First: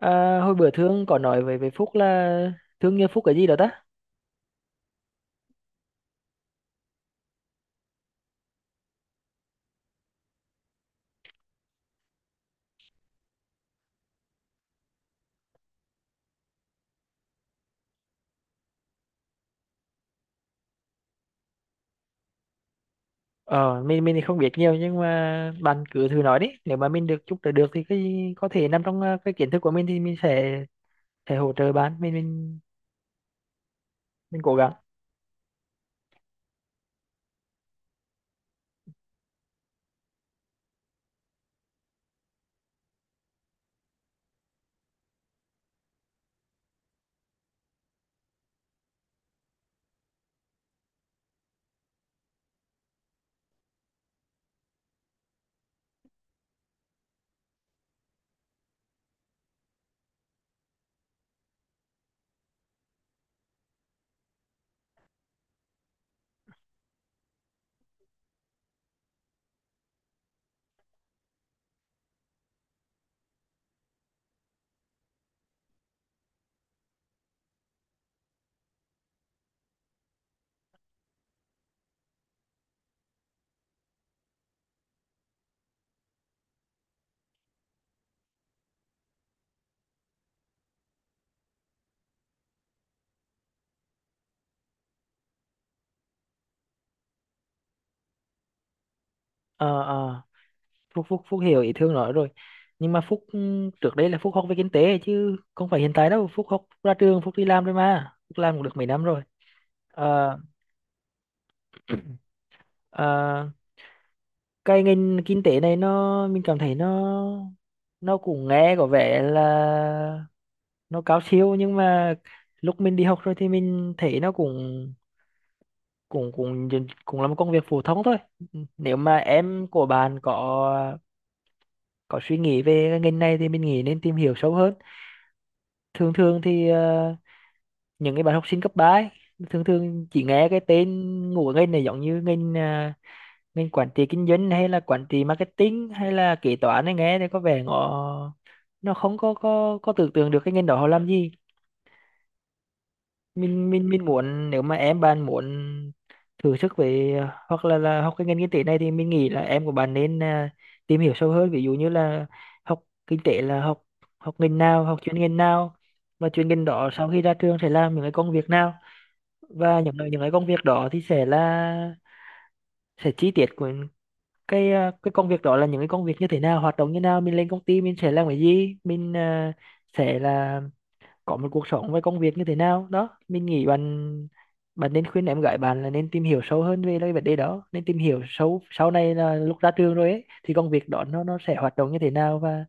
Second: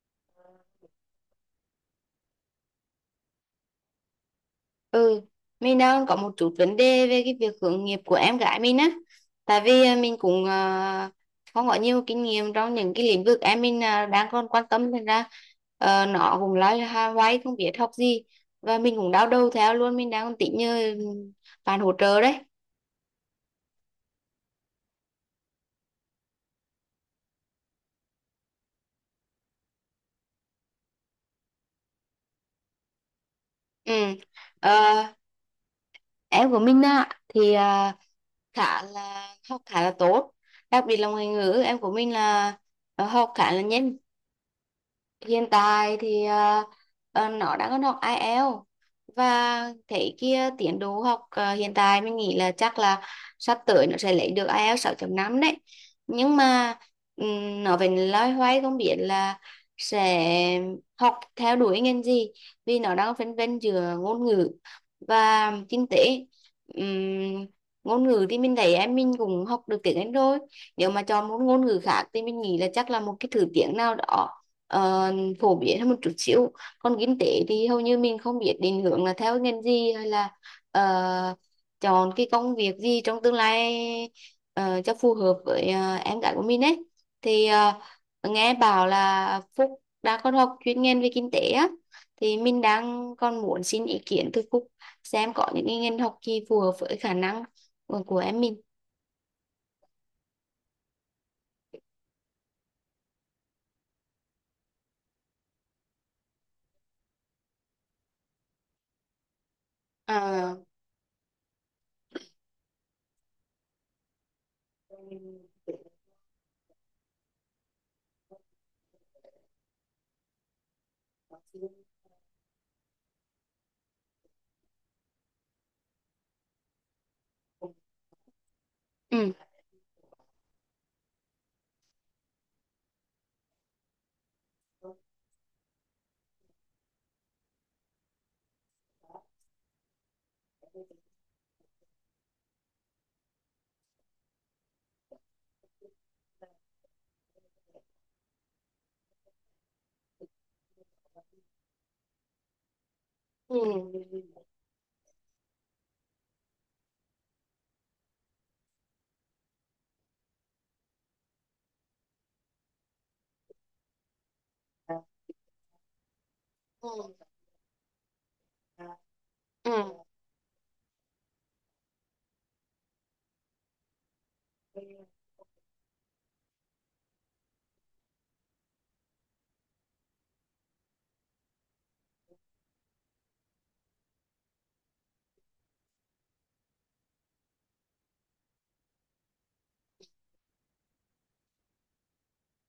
À, hồi bữa Thương có nói với Phúc là Thương như Phúc cái gì đó ta? Ừ, mình đang có một chút vấn đề về cái việc hướng nghiệp của em gái mình á. Tại vì mình cũng không có nhiều kinh nghiệm trong những cái lĩnh vực em mình đang còn quan tâm, thành ra nó cũng hoay không biết học gì, và mình cũng đau đầu theo luôn. Mình đang tính như bạn hỗ trợ đấy. Mình thì không biết nhiều nhưng mà bạn cứ thử nói đi. Nếu mà mình được giúp đỡ được thì cái có thể nằm trong cái kiến thức của mình thì mình sẽ hỗ trợ bạn. Mình mình Ừ. mình cố gắng. Ờ, em của mình á thì khá là học khá là tốt, đặc biệt là ngoại ngữ. Em của mình là học khá là nhanh. Hiện tại thì nó đang còn học IELTS, và thấy kia tiến độ học hiện tại mình nghĩ là chắc là sắp tới nó sẽ lấy được ai eo 6.5 đấy. Nhưng mà nó vẫn loay hoay không biết là sẽ học theo đuổi ngành gì, vì nó đang phân vân giữa ngôn ngữ và kinh tế. Ừm, Ngôn ngữ thì mình thấy em mình cũng học được tiếng Anh rồi, nếu mà chọn một ngôn ngữ khác thì mình nghĩ là chắc là một cái thứ tiếng nào đó ờ, phổ biến hơn một chút xíu. Còn kinh tế thì hầu như mình không biết định hướng là theo ngành gì hay là ờ, chọn cái công việc gì trong tương lai cho phù hợp với em gái của mình ấy. Thì nghe bảo là Phúc đã có học chuyên ngành về kinh tế á, thì mình đang còn muốn xin ý kiến từ Phúc xem có những cái ngành học gì phù hợp với khả năng của em mình. Ờ ờ, Phúc Phúc Phúc hiểu ý Thương nói rồi. Nhưng mà Phúc trước đây là Phúc học về kinh tế chứ không phải hiện tại đâu. Phúc học ra trường Phúc đi làm rồi mà. Phúc làm cũng được mấy năm rồi. Ờ à, ờ, cái ngành kinh tế này mình cảm thấy nó cũng nghe có vẻ là nó cao siêu, nhưng mà lúc mình đi học rồi thì mình thấy nó cũng cũng cũng cũng là một công việc phổ thông thôi. Nếu mà ừ. em của bạn có suy nghĩ về cái ngành này thì mình nghĩ nên tìm hiểu sâu hơn. Thường thường thì những cái bạn học sinh cấp ba ấy, thường thường chỉ nghe cái tên ngủ ngành này, giống như ngành mình quản trị kinh doanh hay là quản trị marketing hay là kế toán ấy, nghe thì có vẻ nó không có có tưởng tượng được cái ngành đó họ làm gì. Mình Ừ. muốn nếu mà em bạn muốn thử sức về hoặc là học cái ngành kinh tế này thì mình nghĩ là em của bạn nên tìm hiểu sâu hơn, ví dụ như là học kinh tế là học học ngành nào, học chuyên ngành nào, và chuyên ngành đó Ừ. sau khi ra trường sẽ làm những cái công việc nào, Ừ. và những cái công việc đó thì sẽ là sẽ chi tiết của cái cái công việc đó là những cái công việc như thế nào, hoạt động như nào, mình lên công ty mình sẽ làm cái gì, mình sẽ là có một cuộc sống với công việc như thế nào đó. Mình nghĩ bạn bạn nên khuyên em gái bạn là nên tìm hiểu sâu hơn về cái vấn đề đó, nên tìm hiểu sâu sau này là lúc ra trường rồi ấy, thì công việc đó nó sẽ hoạt động như thế nào. Và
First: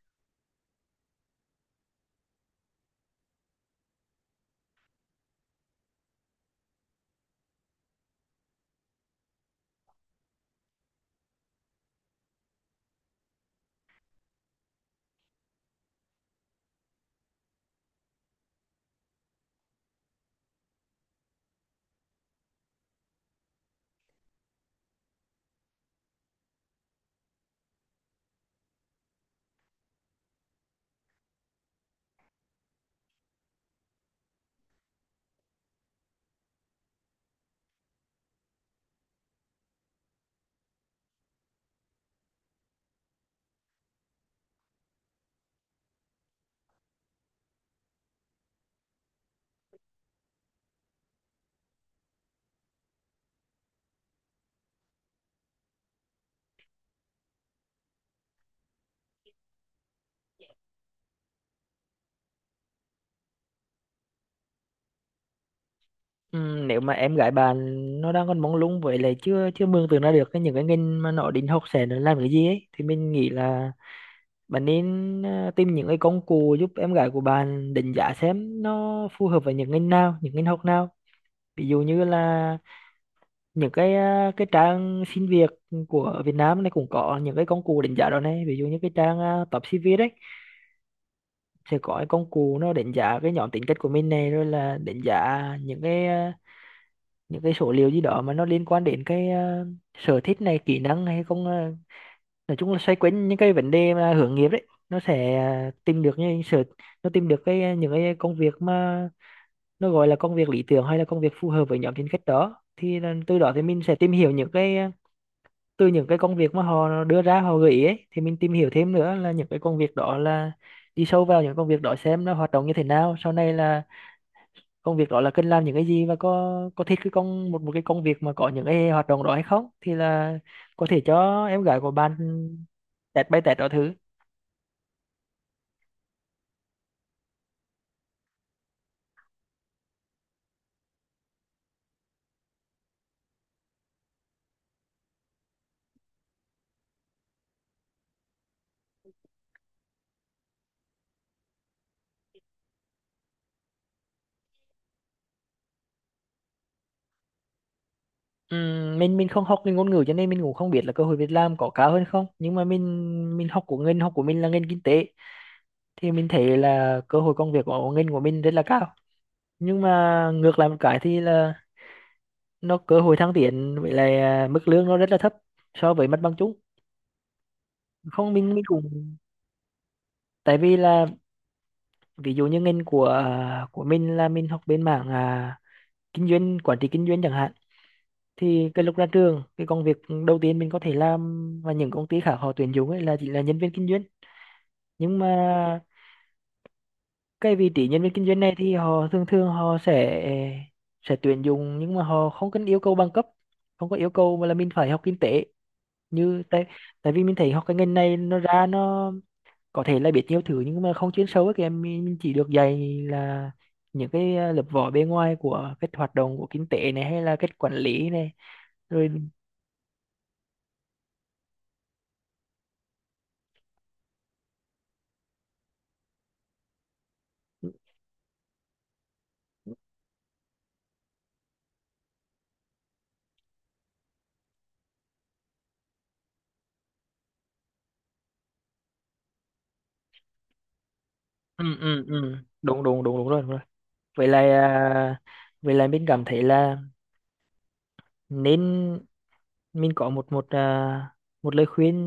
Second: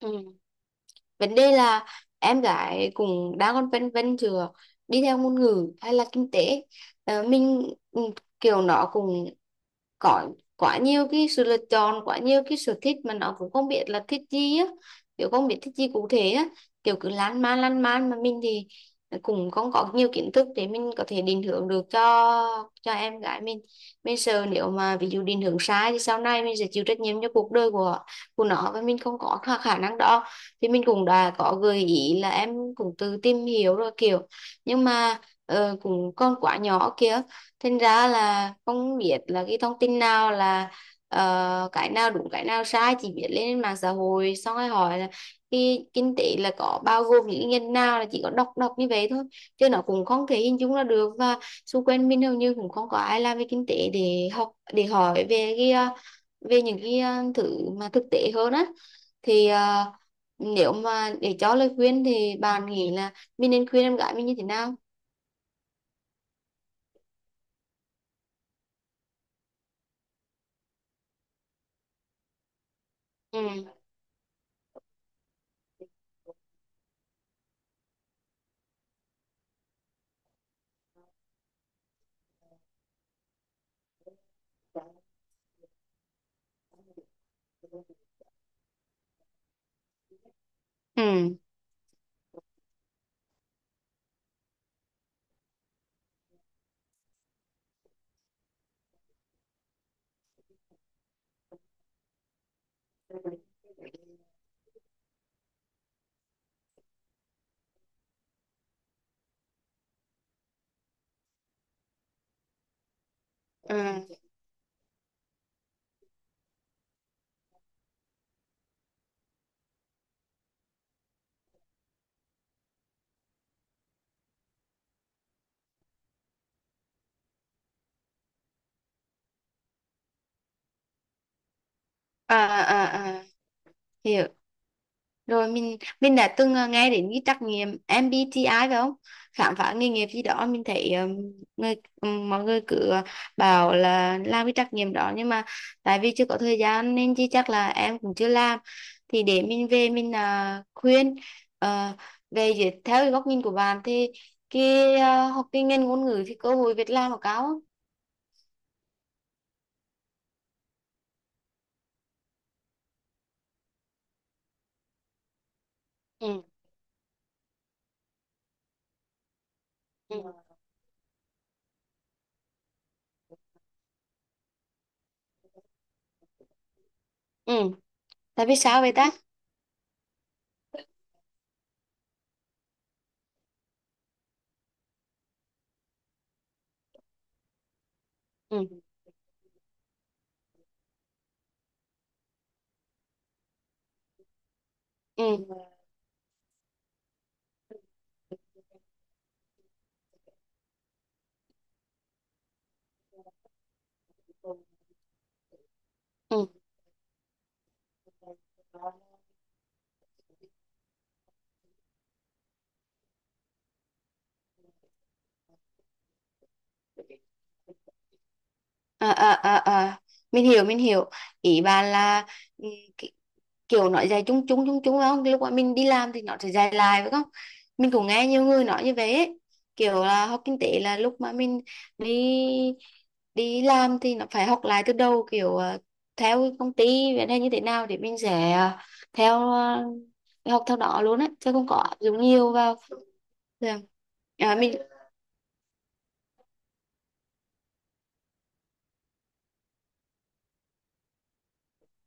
Ừ. Vấn đề là em gái cũng đang còn phân vân giữa đi theo ngôn ngữ hay là kinh tế. Ờ, mình ừ, Kiểu nó cũng có quá nhiều cái sự lựa chọn, quá nhiều cái sở thích mà nó cũng không biết là thích gì á, kiểu không biết thích gì cụ thể á, kiểu cứ lan man lan man. Mà mình thì cũng không có nhiều kiến thức để mình có thể định hướng được cho em gái mình. Mình sợ nếu mà ví dụ định hướng sai thì sau này mình sẽ chịu trách nhiệm cho cuộc đời của nó, và mình không có khả khả năng đó. Thì mình cũng đã có gợi ý là em cũng tự tìm hiểu rồi kiểu, nhưng mà cũng còn quá nhỏ kia, thành ra là không biết là cái thông tin nào là cái nào đúng cái nào sai, chỉ biết lên mạng xã hội xong rồi hỏi là cái kinh tế là có bao gồm những nhân nào, là chỉ có đọc đọc như vậy thôi chứ nó cũng không thể hình dung ra được. Và xung quanh mình hầu như cũng không có ai làm về kinh tế để học để hỏi về cái về những cái thứ mà thực tế hơn á. Thì nếu mà để cho lời khuyên thì bạn nghĩ là mình nên khuyên em gái mình như thế nào? Nếu mà em gái bạn nó đang còn mông lung, với lại chưa chưa mường tượng ra được cái những cái ngành mà nó định học sẽ là làm cái gì ấy, thì mình nghĩ là Ừ, bạn nên tìm những cái công cụ giúp em gái của bạn đánh giá xem nó phù hợp với những ngành nào, những ngành học nào. Ví dụ như là những cái cái trang xin việc của Việt Nam này cũng có những cái công cụ đánh giá đó này. Ví dụ như cái trang Top CV đấy ừ, sẽ có cái công cụ nó đánh giá cái nhóm tính cách của mình này, rồi là đánh giá những cái những cái số liệu gì đó mà nó liên quan đến cái sở thích này, kỹ năng, hay không nói chung là xoay quanh những cái vấn đề mà hướng nghiệp đấy, nó sẽ tìm được những sở, nó tìm được cái những cái công việc mà nó gọi là công việc lý tưởng hay là công việc phù hợp với nhóm tính cách đó. Thì là từ đó thì mình sẽ ừ. tìm hiểu những cái từ những cái công việc mà họ đưa ra, họ gợi ý ấy, thì mình tìm hiểu thêm nữa là những cái công việc đó là đi sâu vào những công việc đó, xem nó hoạt động như thế nào, sau này là công việc đó là cần làm những cái gì và có thích cái công một một cái công việc mà có những cái hoạt động đó hay không. Thì là có thể cho em gái của bạn À, à, à, test bay test đó thử. hiểu rồi. Mình đã từng nghe đến cái trắc nghiệm MBTI, phải không, khám phá nghề nghiệp gì đó. Mình thấy người mọi người cứ bảo là làm cái trắc nghiệm đó, nhưng mà tại vì chưa có thời gian nên chứ chắc là em cũng chưa làm. Thì để mình về mình khuyên ờ, về dưới. Theo cái góc nhìn của bạn thì cái học cái ngành ngôn ngữ thì cơ hội việc làm nó cao không? Mình không học cái ngôn ngữ, cho nên mình cũng không biết là cơ hội việc làm có cao hơn không, nhưng mà mình học của ngành học của mình là ngành kinh tế thì mình Ừ, thấy là cơ hội công việc của ngành của mình rất là cao, nhưng mà ừ, ngược lại một cái thì là nó cơ hội thăng tiến với lại mức lương nó rất là thấp so với mặt bằng chung. ừ. Không, Tại mình vì mình sao vậy ta? cũng tại vì là, ví dụ như ngành của của mình là mình học bên mảng kinh doanh, quản trị kinh doanh chẳng hạn, thì cái Ừ, lúc ra trường cái công việc đầu tiên mình có thể làm mà những công ty khác họ tuyển dụng ấy là chỉ là nhân viên kinh doanh, nhưng mà ừ, cái vị trí nhân viên kinh doanh này thì họ thường thường họ sẽ tuyển dụng nhưng mà họ không cần yêu cầu bằng cấp, không có yêu cầu mà là mình phải học kinh tế. Như ừ. tại, tại vì mình thấy học cái ngành này nó ra À, nó có thể là biết nhiều thứ nhưng mà không chuyên sâu ấy kìa. Mình chỉ được dạy là những cái lớp vỏ bề ngoài của cách hoạt động của kinh tế này hay là cách quản lý này, rồi à, à, à. Mình hiểu, mình hiểu ý bà là ừ, ki- kiểu nói dài chung chung chung chung phải không, lúc mà mình đi làm thì nó sẽ dài lại, phải không. Mình cũng nghe nhiều người nói như vậy ấy. Kiểu là học kinh tế là lúc mà mình đi đi làm thì nó phải học lại từ đầu, kiểu theo công ty vậy, hay như thế nào để mình sẽ theo học theo đó luôn á chứ ừ không có áp ừ dụng ừ nhiều vào. đúng đúng đúng đúng rồi, đúng rồi. Dạ. Vậy là Mình. Vậy là mình cảm thấy là nên, mình có một một một lời khuyên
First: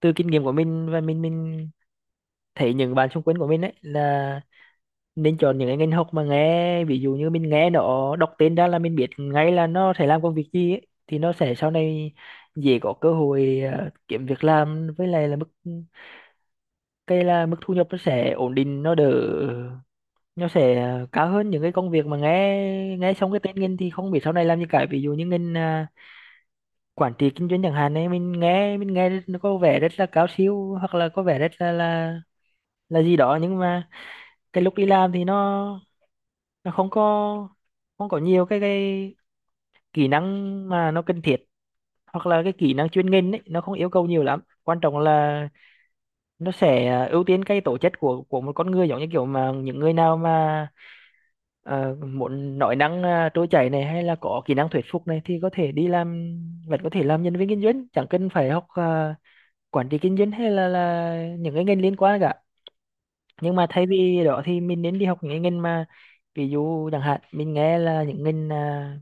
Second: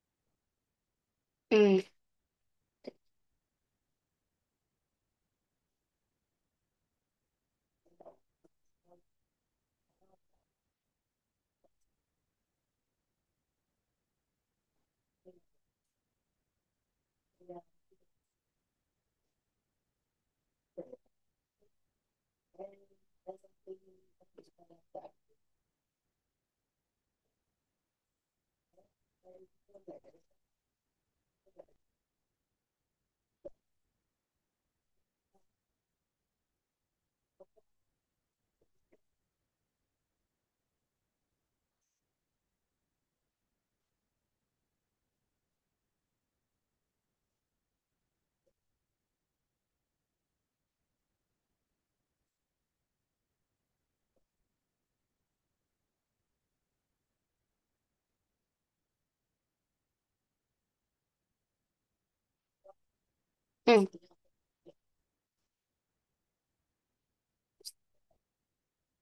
từ kinh nghiệm của mình, và mình Ừ. thấy những bạn xung quanh của mình ấy, là nên chọn những cái ngành học mà nghe, ví dụ như mình nghe nó đọc tên ra là mình biết ngay là nó sẽ làm công việc gì ấy, thì nó sẽ sau này dễ có cơ hội kiếm việc làm, với lại là mức, cái là mức thu nhập nó sẽ ổn định, nó đỡ, nó sẽ cao hơn những cái công việc mà nghe nghe xong cái tên ngành thì không biết sau này làm gì cả. Ví dụ như ngành quản trị kinh doanh chẳng hạn ấy, mình nghe nó có vẻ rất là cao siêu hoặc là có vẻ rất là là gì đó, nhưng mà cái lúc đi làm thì nó không có, không có nhiều cái kỹ năng mà nó cần thiết, hoặc là cái kỹ năng chuyên ngành ấy nó không yêu cầu nhiều lắm. Quan trọng là nó sẽ ưu tiên cái tố chất của một con người, giống như kiểu mà những người nào mà muốn nói năng trôi chảy này hay là có kỹ năng thuyết phục này, thì có thể đi làm, vẫn có thể làm nhân viên kinh doanh chẳng cần phải học quản trị kinh doanh hay là những cái ngành liên quan cả. Nhưng mà thay Ừ. vì đó thì mình nên đi học những cái ngành mà ví dụ chẳng hạn mình nghe là những ngành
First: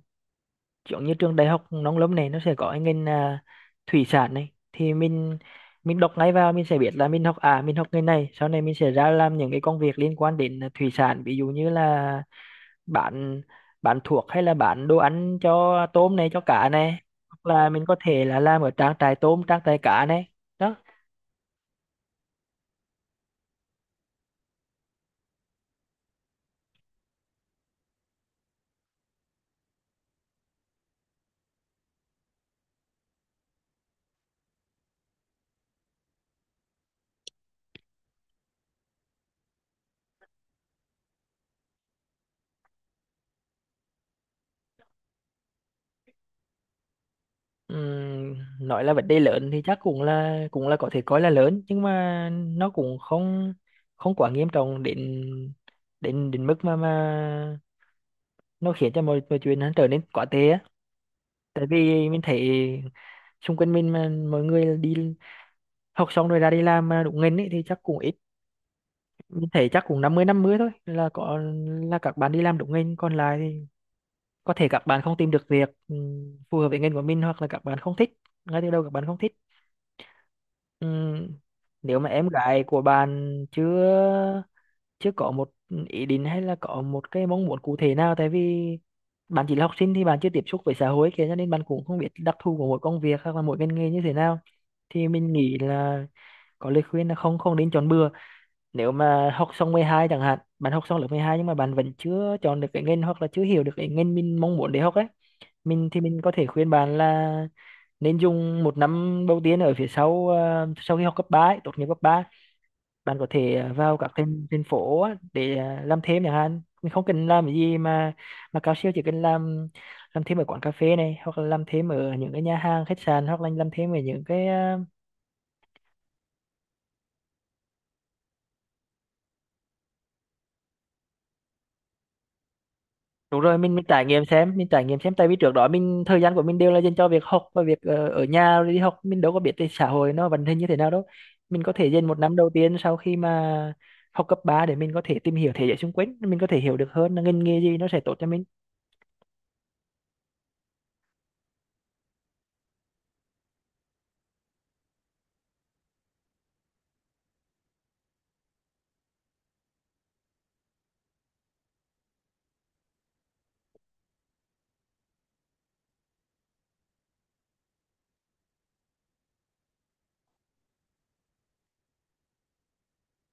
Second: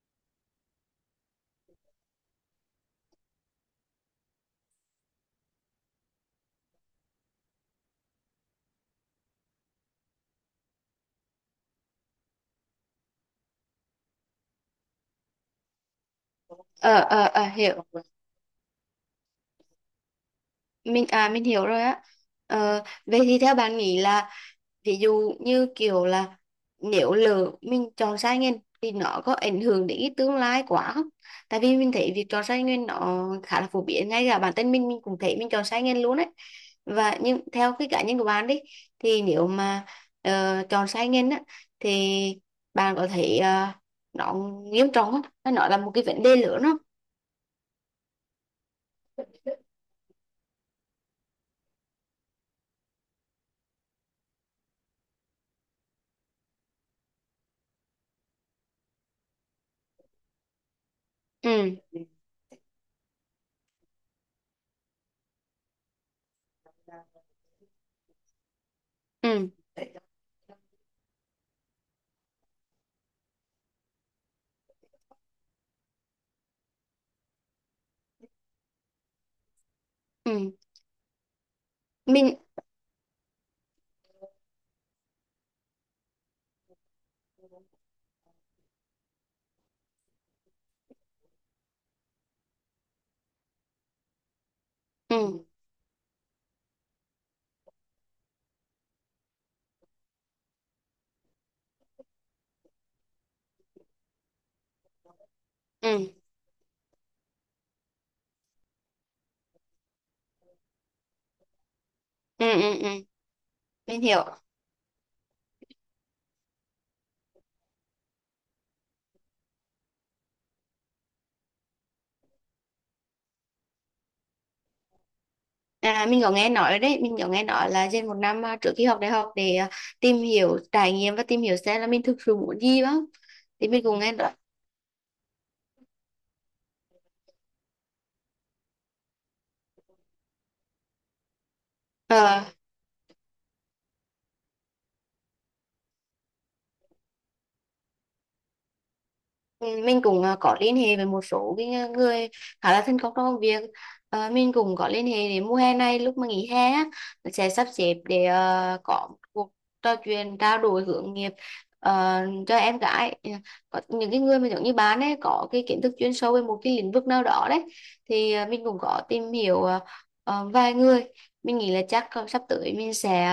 giống như trường đại học nông lâm này, nó sẽ có cái ngành thủy sản này, thì mình đọc ngay vào mình sẽ biết là mình học, à mình học ngành này sau này mình sẽ ra làm những cái công việc liên quan đến thủy sản, ví dụ như là bán bán thuốc hay là bán đồ ăn cho tôm này, cho cá này, ờ, hoặc là Hiểu. mình có thể là làm ở trang trại tôm, trang trại cá này đó. Mình hiểu rồi á. Ờ, vậy thì theo bạn nghĩ là, ví dụ như kiểu là, nếu lỡ mình chọn sai ngành thì nó có ảnh hưởng đến cái tương lai quá không? Tại vì mình thấy việc chọn sai ngành nó khá là phổ biến, ngay cả bản thân mình cũng thấy mình chọn sai ngành luôn đấy. Và nhưng theo cái cá nhân của bạn đi, thì nếu mà chọn sai ngành á thì bạn có thấy nó nghiêm trọng không? Nó là một cái vấn đề lớn không? Ừm, nói là vấn đề lớn thì chắc cũng là có thể coi là lớn, nhưng mà nó cũng không, không quá nghiêm trọng đến đến đến mức mà nó khiến cho mọi mọi chuyện nó trở nên quá tệ á. Tại Ừ. vì mình thấy xung quanh mình mà mọi người đi học xong rồi ra đi làm mà đúng ngành ấy thì chắc cũng ít. Mình Ừ. thấy chắc cũng năm mươi năm 50 thôi là có là các bạn đi làm đúng ngành, còn lại thì có thể các bạn không tìm được việc phù hợp với ngành của mình, hoặc là các bạn không thích, ngay từ đầu các bạn không thích. Ừ. Ừm, nếu mà em mình gái của bạn chưa chưa có một ý định hay là có một cái mong muốn cụ thể nào, tại vì bạn chỉ là học sinh thì bạn chưa tiếp xúc với xã hội kia, cho nên bạn cũng không biết đặc thù của mỗi công việc hoặc là mỗi ngành nghề như thế nào, thì mình ừ, nghĩ là có lời khuyên là không không nên chọn bừa. Nếu mà học xong 12 chẳng hạn, bạn học xong lớp 12 nhưng mà bạn vẫn chưa chọn được cái ngành hoặc là chưa hiểu được cái ngành mình mong muốn để học ấy, ừ, mình có thể khuyên bạn là nên dùng một năm đầu tiên ở phía sau sau khi học cấp 3, ấy, tốt nghiệp cấp 3, ừ, ừ, ừ. bạn có thể vào Mình các hiểu. thành thành phố á, để làm thêm chẳng hạn. Mình không cần làm cái gì mà cao siêu, chỉ cần làm thêm ở quán cà phê này, hoặc là làm thêm ở những cái nhà hàng, khách sạn, hoặc là làm thêm ở những cái À, mình có nghe nói đấy, mình có nghe nói là dành một năm trước khi học đại học để tìm hiểu trải nghiệm và tìm hiểu xem là mình thực sự muốn gì đó. đúng rồi. Thì mình mình mình cũng trải nghe nghiệm nói xem, mình trải nghiệm xem, tại vì trước đó mình, thời gian của mình đều là dành cho việc học và việc ở nhà rồi đi học, mình đâu có biết cái xã hội nó vận hành như thế nào đâu. Mình có thể dành một năm ờ, đầu tiên sau khi mà học cấp 3 để mình có thể tìm hiểu thế giới xung quanh, mình có thể hiểu được hơn là ngành nghề gì nó sẽ tốt cho mình. ừ, mình cũng có liên hệ với một số cái người khá là thân công trong công việc. Ờ, mình cũng có liên hệ để mùa hè này, lúc mà nghỉ hè á, sẽ sắp xếp để có một cuộc trò chuyện trao đổi hướng nghiệp ờ, cho em gái. Ừ, có những cái người mà giống như bạn ấy, có cái kiến thức chuyên sâu về một cái lĩnh vực nào đó đấy, thì mình cũng có tìm hiểu vài người. Mình nghĩ là chắc sắp tới mình sẽ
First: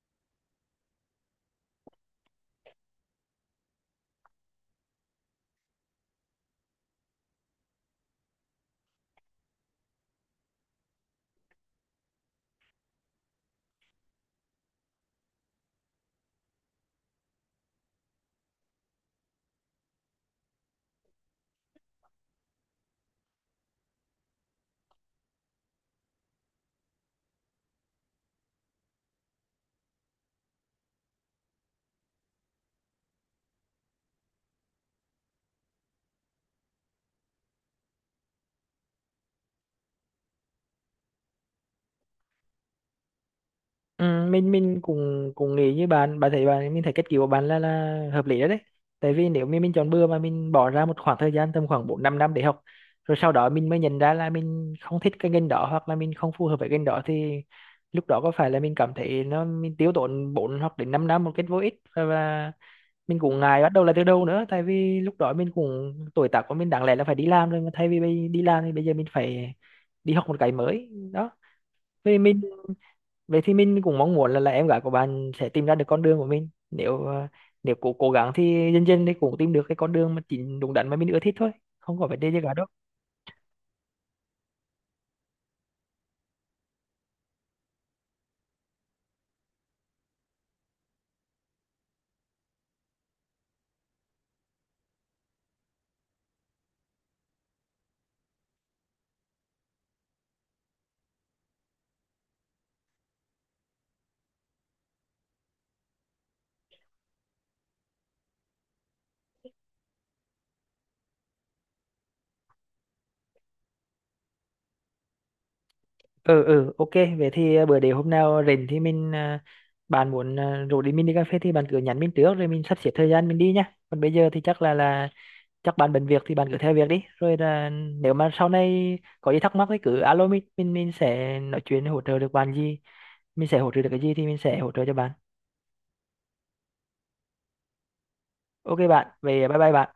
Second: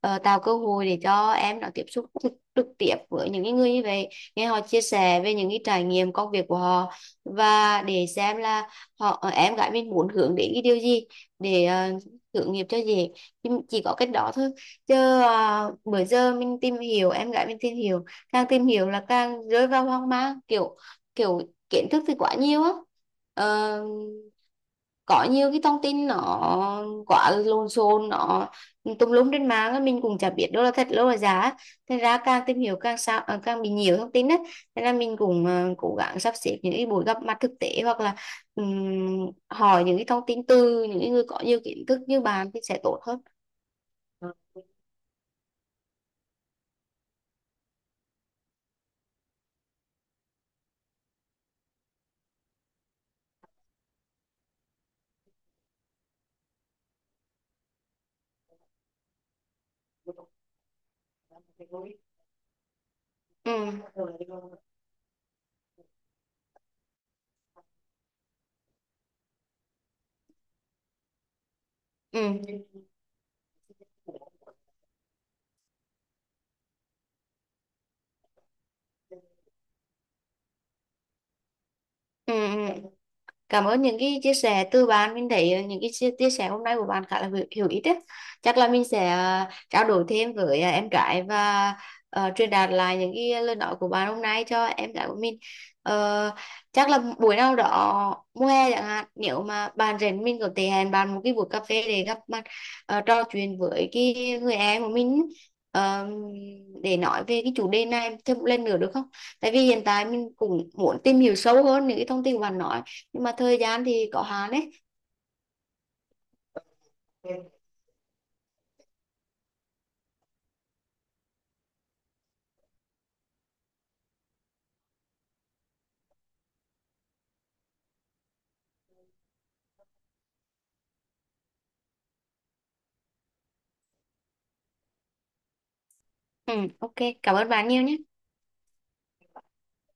tạo cơ hội để cho em nó tiếp xúc trực tiếp với những cái người như vậy, nghe họ chia sẻ về những cái trải nghiệm công việc của họ. Và để xem là họ, em gái mình muốn hướng đến cái điều gì để uh, hướng nghiệp cho dễ. Chỉ có cách đó thôi, chứ bữa giờ mình tìm hiểu, em gái mình tìm hiểu, càng tìm hiểu là càng rơi vào hoang mang, kiểu kiểu kiến thức thì quá nhiều á. Ờ, có nhiều cái thông tin nó quá lộn xộn, nó tùm lum trên mạng á, mình cũng chả biết đâu là thật đâu là giả á. Thành ra càng tìm hiểu càng sao càng bị nhiều thông tin á. Nên là mình cũng cố gắng sắp xếp những cái buổi gặp mặt thực tế, hoặc là hỏi những cái thông tin từ những người có nhiều kiến thức như bạn thì sẽ tốt hơn. Ừ, mình cũng cũng nghĩ như bạn. Bạn thấy bạn Mình thấy cách cứu của bạn là hợp lý đó đấy, tại vì nếu mình chọn bừa mà mình bỏ ra một khoảng thời gian tầm khoảng bốn năm, năm để học, rồi sau đó mình mới nhận ra là mình không thích cái ngành đó hoặc là mình không phù hợp với ngành đó, thì lúc đó có phải là mình cảm thấy nó, mình tiêu tốn 4 hoặc đến 5 năm một cách vô ích, và mình cũng Ừ, ngại bắt đầu lại từ đầu nữa, tại vì lúc đó mình cũng, tuổi tác của mình đáng lẽ là phải đi làm rồi, mà thay vì đi làm thì bây giờ mình phải đi học một cái mới đó. Vì ừ, mình Vậy thì mình cũng mong muốn là em gái của bạn sẽ tìm ra được con đường của mình. Nếu nếu cố cố gắng thì dần dần thì cũng tìm được cái con đường mà chính, đúng đắn mà mình ưa thích thôi, không có vấn đề ừ, gì cả đâu. ừ. Cảm ơn những cái chia sẻ từ bạn. Mình thấy những cái chia sẻ hôm nay của bạn khá là hữu ích đấy. Chắc là mình sẽ trao đổi thêm với em gái, và truyền đạt lại những cái lời nói của bạn hôm nay cho em gái của mình. Ờ, chắc là buổi nào đó mùa hè chẳng hạn, nếu mà bạn rảnh mình có thể hẹn bạn một cái buổi cà phê để gặp mặt, trò chuyện với cái người em của mình, ờ, để nói về cái chủ đề này thêm một lần nữa được không? Tại vì hiện tại mình cũng muốn tìm hiểu sâu hơn những cái thông tin của bạn nói, nhưng mà thời gian thì có hạn đấy. Ừ OK. Vậy thì bữa để hôm nào rảnh thì mình, bạn muốn rủ đi, mình đi cà phê thì bạn cứ nhắn mình trước rồi mình sắp xếp thời gian mình đi nhá. Còn bây giờ thì chắc là chắc bạn bận việc thì bạn cứ theo việc đi, rồi là nếu mà sau này có gì thắc mắc thì cứ alo mình, mình sẽ nói chuyện hỗ trợ được bạn gì, mình sẽ hỗ trợ được cái gì thì mình sẽ hỗ trợ cho bạn. Ừ, ok, cảm ơn bạn nhiều nhé. OK bạn, về, bye bye bạn.